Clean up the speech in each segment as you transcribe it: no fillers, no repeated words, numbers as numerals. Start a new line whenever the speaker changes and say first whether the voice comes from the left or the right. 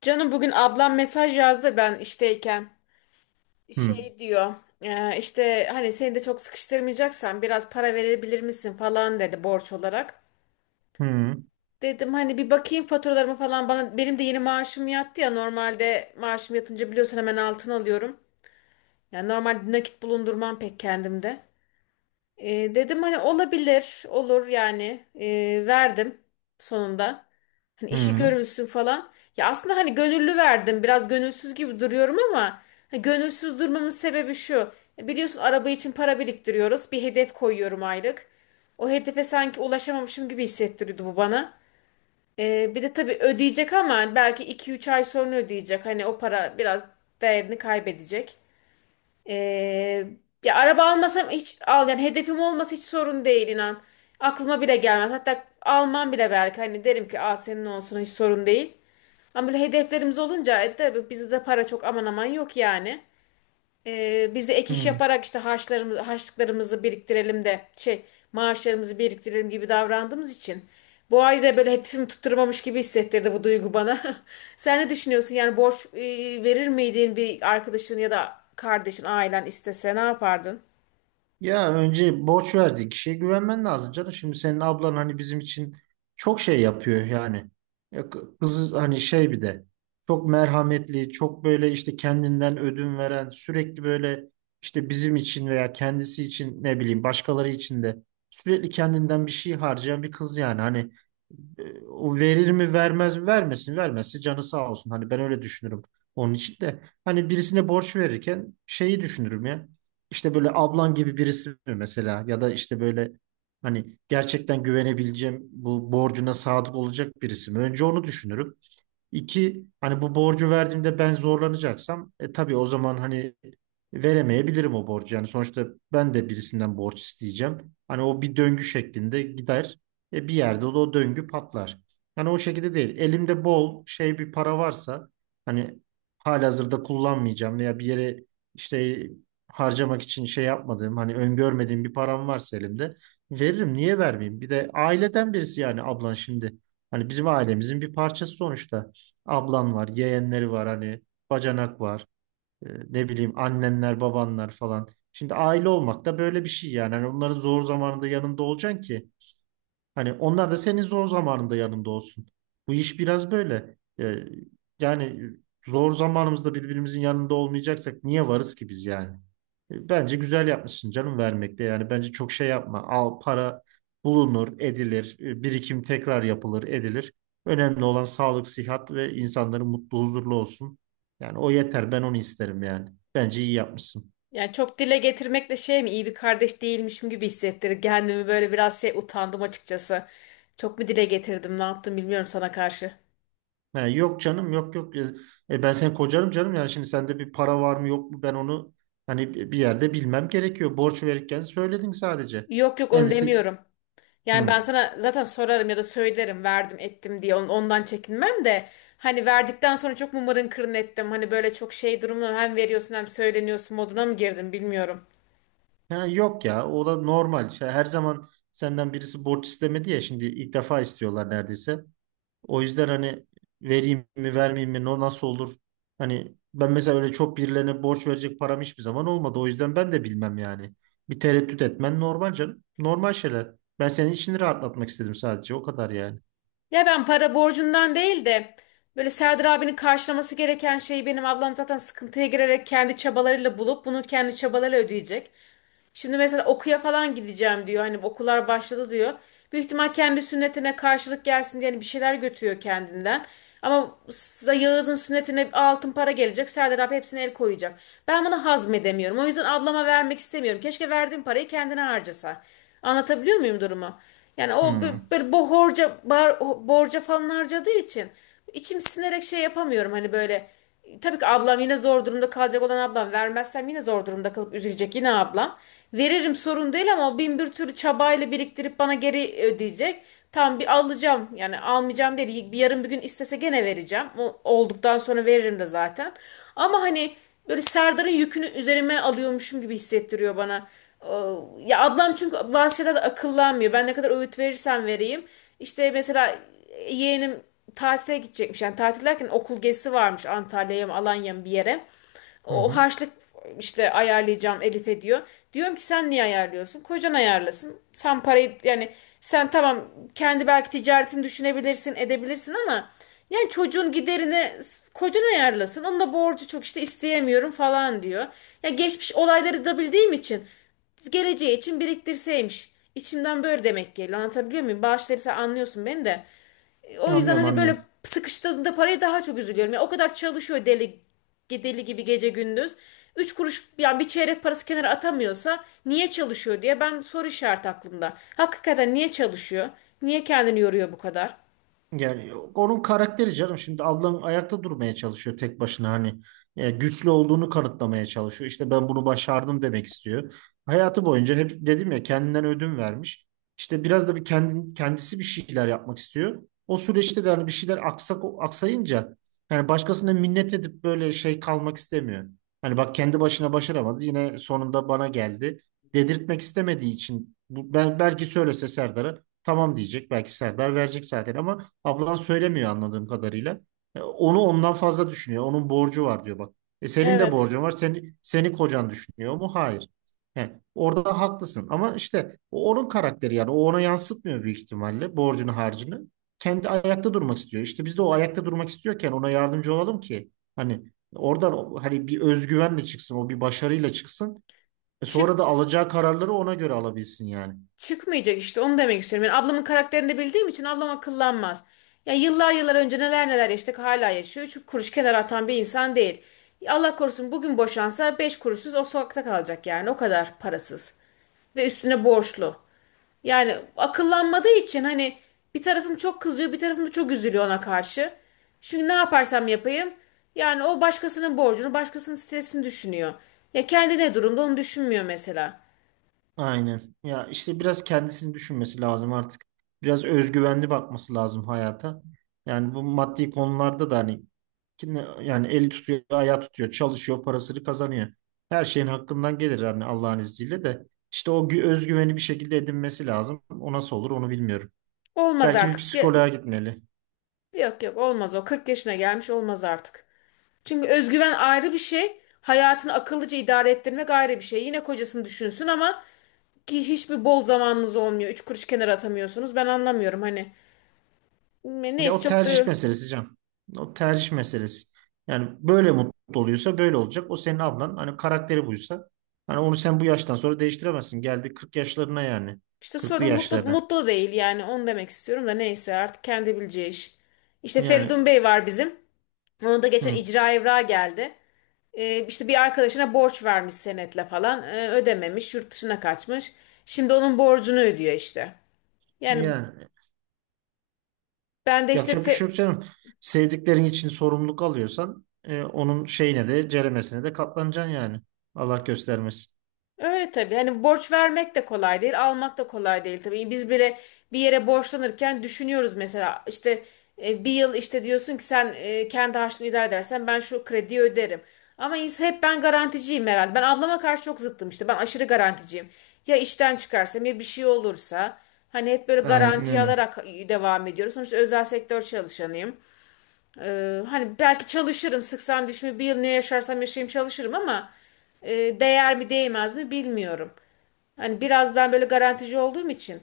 left: Canım bugün ablam mesaj yazdı ben işteyken.
right: Hı,
left: Şey diyor işte hani seni de çok sıkıştırmayacaksan biraz para verebilir misin falan dedi borç olarak.
right: hı,
left: Dedim hani bir bakayım faturalarımı falan bana benim de yeni maaşım yattı ya normalde maaşım yatınca biliyorsun hemen altın alıyorum. Yani normalde nakit bulundurmam pek kendimde. Dedim hani olabilir, olur yani. Verdim sonunda. Hani işi
right: hı,
left: görülsün falan. Ya aslında hani gönüllü verdim. Biraz gönülsüz gibi duruyorum ama hani gönülsüz durmamın sebebi şu. Biliyorsun araba için para biriktiriyoruz. Bir hedef koyuyorum aylık. O hedefe sanki ulaşamamışım gibi hissettiriyordu bu bana. Bir de tabii ödeyecek ama belki iki üç ay sonra ödeyecek. Hani o para biraz değerini kaybedecek. Ee, Ya araba almasam hiç al yani hedefim olması hiç sorun değil inan. Aklıma bile gelmez. Hatta almam bile belki hani derim ki Aa, senin olsun hiç sorun değil. Ama böyle hedeflerimiz olunca tabii bizde de para çok aman aman yok yani. Biz de ek iş
right: hı.
left: yaparak işte harçlarımızı, harçlıklarımızı biriktirelim de şey maaşlarımızı biriktirelim gibi davrandığımız için bu ay da böyle hedefimi tutturmamış gibi hissettirdi bu duygu bana. Sen ne düşünüyorsun? Yani borç verir miydin bir arkadaşın ya da kardeşin, ailen istese ne yapardın?
right: Ya önce borç verdiği kişiye güvenmen lazım canım. Şimdi senin ablan bizim için çok şey yapıyor yani. Kız hani, bir de çok merhametli, çok böyle işte kendinden ödün veren, sürekli böyle işte bizim için veya kendisi için ne bileyim başkaları için de sürekli kendinden bir şey harcayan bir kız yani. O verir mi vermez mi, vermesin, vermezse canı sağ olsun. Hani ben öyle düşünürüm onun için de. Hani birisine borç verirken şeyi düşünürüm ya. İşte böyle ablan gibi birisi mi mesela, ya da işte böyle hani gerçekten güvenebileceğim, bu borcuna sadık olacak birisi mi? Önce onu düşünürüm. İki, hani bu borcu verdiğimde ben zorlanacaksam tabii o zaman hani veremeyebilirim o borcu. Yani sonuçta ben de birisinden borç isteyeceğim. Hani o bir döngü şeklinde gider. Bir yerde de o döngü patlar. Hani o şekilde değil. Elimde bol şey bir para varsa hani halihazırda kullanmayacağım veya bir yere işte harcamak için şey yapmadığım, hani öngörmediğim bir param varsa elimde, veririm. Niye vermeyeyim? Bir de aileden birisi, yani ablan şimdi. Hani bizim ailemizin bir parçası sonuçta. Ablan var, yeğenleri var, hani bacanak var. E, ne bileyim, annenler, babanlar falan. Şimdi aile olmak da böyle bir şey yani. Hani onların zor zamanında yanında olacaksın ki hani onlar da senin zor zamanında yanında olsun. Bu iş biraz böyle. Yani zor zamanımızda birbirimizin yanında olmayacaksak niye varız ki biz yani? Bence güzel yapmışsın canım vermekte. Yani bence çok şey yapma. Al, para bulunur, edilir. Birikim tekrar yapılır, edilir. Önemli olan sağlık, sıhhat ve insanların mutlu, huzurlu olsun. Yani o yeter. Ben onu isterim yani. Bence iyi yapmışsın.
left: Yani çok dile getirmekle şey mi iyi bir kardeş değilmişim gibi hissettirdi. Kendimi böyle biraz şey utandım açıkçası. Çok mu dile getirdim, ne yaptım bilmiyorum sana karşı.
right: Ha, yok canım, yok yok. Ben seni kocarım canım, yani şimdi sende bir para var mı yok mu, ben onu hani bir yerde bilmem gerekiyor. Borç verirken söyledin sadece.
left: Yok yok onu
right: Kendisi.
left: demiyorum. Yani
right: Hı.
left: ben sana zaten sorarım ya da söylerim verdim ettim diye ondan çekinmem de hani verdikten sonra çok mımarın kırın ettim. Hani böyle çok şey durumda hem veriyorsun hem söyleniyorsun moduna mı girdim bilmiyorum.
right: Ha, yok ya, o da normal. Şey, her zaman senden birisi borç istemedi ya, şimdi ilk defa istiyorlar neredeyse. O yüzden hani vereyim mi vermeyeyim mi, nasıl olur? Hani ben mesela öyle çok birilerine borç verecek param hiçbir zaman olmadı. O yüzden ben de bilmem yani. Bir tereddüt etmen normal canım. Normal şeyler. Ben senin içini rahatlatmak istedim sadece. O kadar yani.
left: Ya ben para borcundan değil de böyle Serdar abinin karşılaması gereken şeyi benim ablam zaten sıkıntıya girerek kendi çabalarıyla bulup bunu kendi çabalarıyla ödeyecek. Şimdi mesela okuya falan gideceğim diyor. Hani okullar başladı diyor. Büyük ihtimal kendi sünnetine karşılık gelsin diye hani bir şeyler götürüyor kendinden. Ama Yağız'ın sünnetine altın para gelecek. Serdar abi hepsine el koyacak. Ben bunu hazmedemiyorum. O yüzden ablama vermek istemiyorum. Keşke verdiğim parayı kendine harcasa. Anlatabiliyor muyum durumu? Yani o
right: Hmm.
left: böyle bu horca, borca falan harcadığı için içim sinerek şey yapamıyorum. Hani böyle tabii ki ablam yine zor durumda kalacak olan ablam. Vermezsem yine zor durumda kalıp üzülecek yine ablam. Veririm sorun değil ama o bin bir türlü çabayla biriktirip bana geri ödeyecek. Tam bir alacağım yani almayacağım değil. Bir yarın bir gün istese gene vereceğim. O olduktan sonra veririm de zaten. Ama hani böyle Serdar'ın yükünü üzerime alıyormuşum gibi hissettiriyor bana. Ee, Ya ablam çünkü bazı şeyler de akıllanmıyor. Ben ne kadar öğüt verirsem vereyim. İşte mesela yeğenim tatile gidecekmiş. Yani tatil derken okul gezisi varmış Antalya'ya mı Alanya'ya mı bir yere.
right: Hı
left: O
right: hı.
left: harçlık işte ayarlayacağım Elif'e diyor. Diyorum ki sen niye ayarlıyorsun? Kocan ayarlasın. Sen parayı yani sen tamam kendi belki ticaretini düşünebilirsin edebilirsin ama yani çocuğun giderini kocan ayarlasın. Onun da borcu çok işte isteyemiyorum falan diyor. Ya geçmiş olayları da bildiğim için geleceği için biriktirseymiş. İçimden böyle demek geliyor. Anlatabiliyor muyum? Bağışları sen anlıyorsun beni de. O yüzden
right: Anlıyorum,
left: hani böyle
right: anlıyorum.
left: sıkıştığında paraya daha çok üzülüyorum. Ya o kadar çalışıyor deli deli gibi gece gündüz. Üç kuruş yani bir çeyrek parası kenara atamıyorsa niye çalışıyor diye ben soru işareti aklımda. Hakikaten niye çalışıyor? Niye kendini yoruyor bu kadar?
right: Yani onun karakteri canım, şimdi ablam ayakta durmaya çalışıyor tek başına, hani güçlü olduğunu kanıtlamaya çalışıyor. İşte ben bunu başardım demek istiyor. Hayatı boyunca hep dedim ya, kendinden ödün vermiş. İşte biraz da kendisi bir şeyler yapmak istiyor. O süreçte de hani bir şeyler aksayınca yani başkasına minnet edip böyle şey kalmak istemiyor. Hani bak, kendi başına başaramadı, yine sonunda bana geldi dedirtmek istemediği için bu. Ben belki söylese Serdar'a tamam diyecek, belki Serdar verecek zaten, ama ablan söylemiyor anladığım kadarıyla. Onu ondan fazla düşünüyor. Onun borcu var diyor bak. E senin de
left: Evet.
right: borcun var. Seni kocan düşünüyor mu? Hayır. He, orada haklısın. Ama işte o onun karakteri yani. O ona yansıtmıyor büyük ihtimalle borcunu, harcını. Kendi ayakta durmak istiyor. İşte biz de o ayakta durmak istiyorken ona yardımcı olalım ki hani oradan hani bir özgüvenle çıksın, O bir başarıyla çıksın. E
left: Çık
right: sonra da alacağı kararları ona göre alabilsin yani.
left: Çıkmayacak işte onu demek istiyorum. Yani ablamın karakterini de bildiğim için ablam akıllanmaz. Ya yıllar yıllar önce neler neler yaşadık hala yaşıyor. Üç kuruş kenara atan bir insan değil. Allah korusun bugün boşansa beş kuruşsuz o sokakta kalacak yani o kadar parasız ve üstüne borçlu. Yani akıllanmadığı için hani bir tarafım çok kızıyor, bir tarafım da çok üzülüyor ona karşı. Çünkü ne yaparsam yapayım yani o başkasının borcunu, başkasının stresini düşünüyor. Ya kendi ne durumda onu düşünmüyor mesela.
right: Aynen. Ya işte biraz kendisini düşünmesi lazım artık. Biraz özgüvenli bakması lazım hayata. Yani bu maddi konularda da hani yani eli tutuyor, ayağı tutuyor, çalışıyor, parasını kazanıyor. Her şeyin hakkından gelir yani Allah'ın izniyle de. İşte o özgüveni bir şekilde edinmesi lazım. O nasıl olur onu bilmiyorum.
left: Olmaz
right: Belki bir
left: artık.
right: psikoloğa gitmeli.
left: Yok yok olmaz o. Kırk yaşına gelmiş olmaz artık. Çünkü özgüven ayrı bir şey. Hayatını akıllıca idare ettirmek ayrı bir şey. Yine kocasını düşünsün ama ki hiçbir bol zamanınız olmuyor. Üç kuruş kenara atamıyorsunuz. Ben anlamıyorum hani.
right: Ya
left: Neyse
right: o
left: çok
right: tercih
left: da
right: meselesi Can. O tercih meselesi. Yani böyle mutlu oluyorsa böyle olacak. O senin ablan. Hani karakteri buysa, hani onu sen bu yaştan sonra değiştiremezsin. Geldi 40 yaşlarına yani,
left: İşte
right: kırklı
left: sorun mutlu
right: yaşlarına.
left: mutlu değil yani onu demek istiyorum da neyse artık kendi bileceği iş. İşte
right: Yani
left: Feridun Bey var bizim. Onun da geçen
right: hı,
left: icra evrağı geldi. İşte bir arkadaşına borç vermiş senetle falan. Ödememiş, yurt dışına kaçmış. Şimdi onun borcunu ödüyor işte. Yani
right: yani
left: ben de işte
right: yapacak bir şey yok canım. Sevdiklerin için sorumluluk alıyorsan onun şeyine de ceremesine de katlanacaksın yani. Allah göstermesin.
left: Öyle tabii. Hani borç vermek de kolay değil, almak da kolay değil tabii. Biz bile bir yere borçlanırken düşünüyoruz mesela işte bir yıl işte diyorsun ki sen kendi harçlığını idare edersen ben şu krediyi öderim. Ama hep ben garanticiyim herhalde. Ben ablama karşı çok zıttım işte. Ben aşırı garanticiyim. Ya işten çıkarsam ya bir şey olursa hani hep böyle
right: Aynen
left: garanti
right: öyle.
left: alarak devam ediyoruz. Sonuçta özel sektör çalışanıyım. Hani belki çalışırım sıksam dişimi bir yıl ne yaşarsam yaşayayım çalışırım ama değer mi değmez mi bilmiyorum. Hani biraz ben böyle garantici olduğum için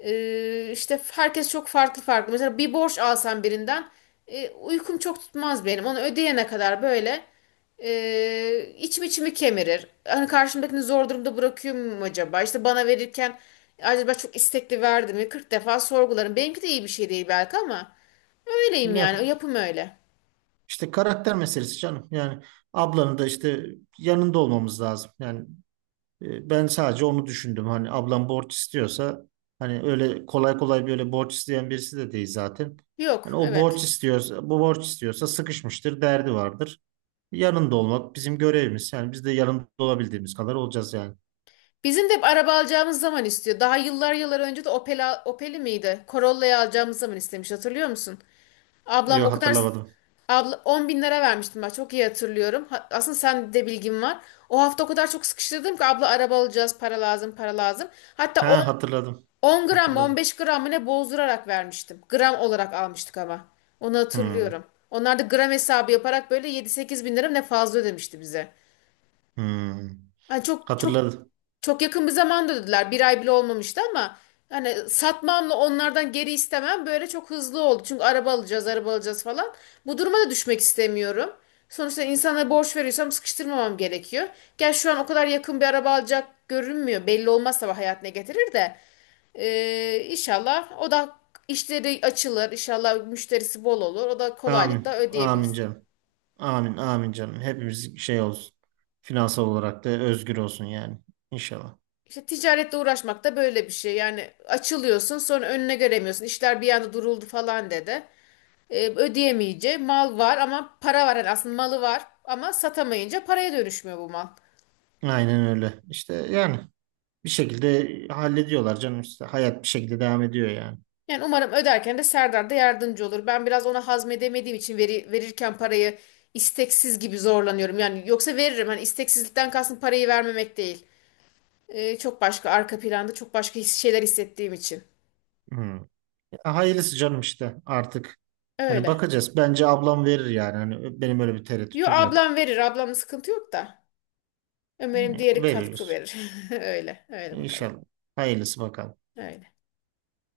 left: işte herkes çok farklı farklı. Mesela bir borç alsam birinden uykum çok tutmaz benim. Onu ödeyene kadar böyle içim içimi kemirir. Hani karşımdakini zor durumda bırakıyor muyum acaba? İşte bana verirken acaba çok istekli verdim mi? 40 defa sorgularım. Benimki de iyi bir şey değil belki ama. Öyleyim
right: Ya,
left: yani. O yapım öyle.
right: işte karakter meselesi canım. Yani ablanın da işte yanında olmamız lazım. Ben sadece onu düşündüm. Hani ablam borç istiyorsa, hani öyle kolay kolay böyle borç isteyen birisi de değil zaten. Hani
left: Yok,
right: o borç
left: evet.
right: istiyorsa, bu borç istiyorsa sıkışmıştır, derdi vardır. Yanında olmak bizim görevimiz. Yani biz de yanında olabildiğimiz kadar olacağız yani.
left: Bizim de hep araba alacağımız zaman istiyor. Daha yıllar yıllar önce de Opel, Opel'i miydi? Corolla'yı alacağımız zaman istemiş. Hatırlıyor musun? Ablam
right: Yok,
left: o kadar
right: hatırlamadım.
left: abla 10 bin lira vermiştim ben çok iyi hatırlıyorum. Aslında sen de bilgin var. O hafta o kadar çok sıkıştırdım ki abla araba alacağız para lazım para lazım. Hatta
right: Ha, hatırladım.
left: 10 gram mı
right: Hatırladım.
left: 15 gram mı ne bozdurarak vermiştim. Gram olarak almıştık ama. Onu
right: Hmm,
left: hatırlıyorum. Onlar da gram hesabı yaparak böyle 7-8 bin lira mı ne fazla ödemişti bize.
right: hmm.
left: Yani çok çok
right: Hatırladım.
left: çok yakın bir zamanda dediler. Bir ay bile olmamıştı ama hani satmamla onlardan geri istemem böyle çok hızlı oldu. Çünkü araba alacağız, araba alacağız falan. Bu duruma da düşmek istemiyorum. Sonuçta insana borç veriyorsam sıkıştırmamam gerekiyor. Gel şu an o kadar yakın bir araba alacak görünmüyor. Belli olmaz tabii hayat ne getirir de. İnşallah o da işleri açılır. İnşallah müşterisi bol olur. O da
right: Amin.
left: kolaylıkla
right: Amin
left: ödeyebilsin.
right: canım. Amin. Amin canım. Hepimiz şey olsun. Finansal olarak da özgür olsun yani. İnşallah.
left: İşte ticaretle uğraşmak da böyle bir şey. Yani açılıyorsun sonra önüne göremiyorsun. İşler bir anda duruldu falan dedi. Ödeyemeyince mal var ama para var. Yani aslında malı var ama satamayınca paraya dönüşmüyor bu mal.
right: Aynen öyle. İşte yani bir şekilde hallediyorlar canım işte. Hayat bir şekilde devam ediyor yani.
left: Yani umarım öderken de Serdar da yardımcı olur. Ben biraz ona hazmedemediğim için verirken parayı isteksiz gibi zorlanıyorum. Yani yoksa veririm. Hani isteksizlikten kastım parayı vermemek değil. Çok başka arka planda çok başka şeyler hissettiğim için.
right: Hmm. Ya hayırlısı canım işte artık. Hani
left: Öyle.
right: bakacağız. Bence ablam verir yani. Hani benim öyle bir
left: Yo
right: tereddütüm yok.
left: ablam verir. Ablamla sıkıntı yok da. Umarım
right: Ee,
left: diğeri katkı
right: Veriyoruz.
left: verir. Öyle, öyle bakalım.
right: İnşallah. Hayırlısı bakalım.
left: Öyle.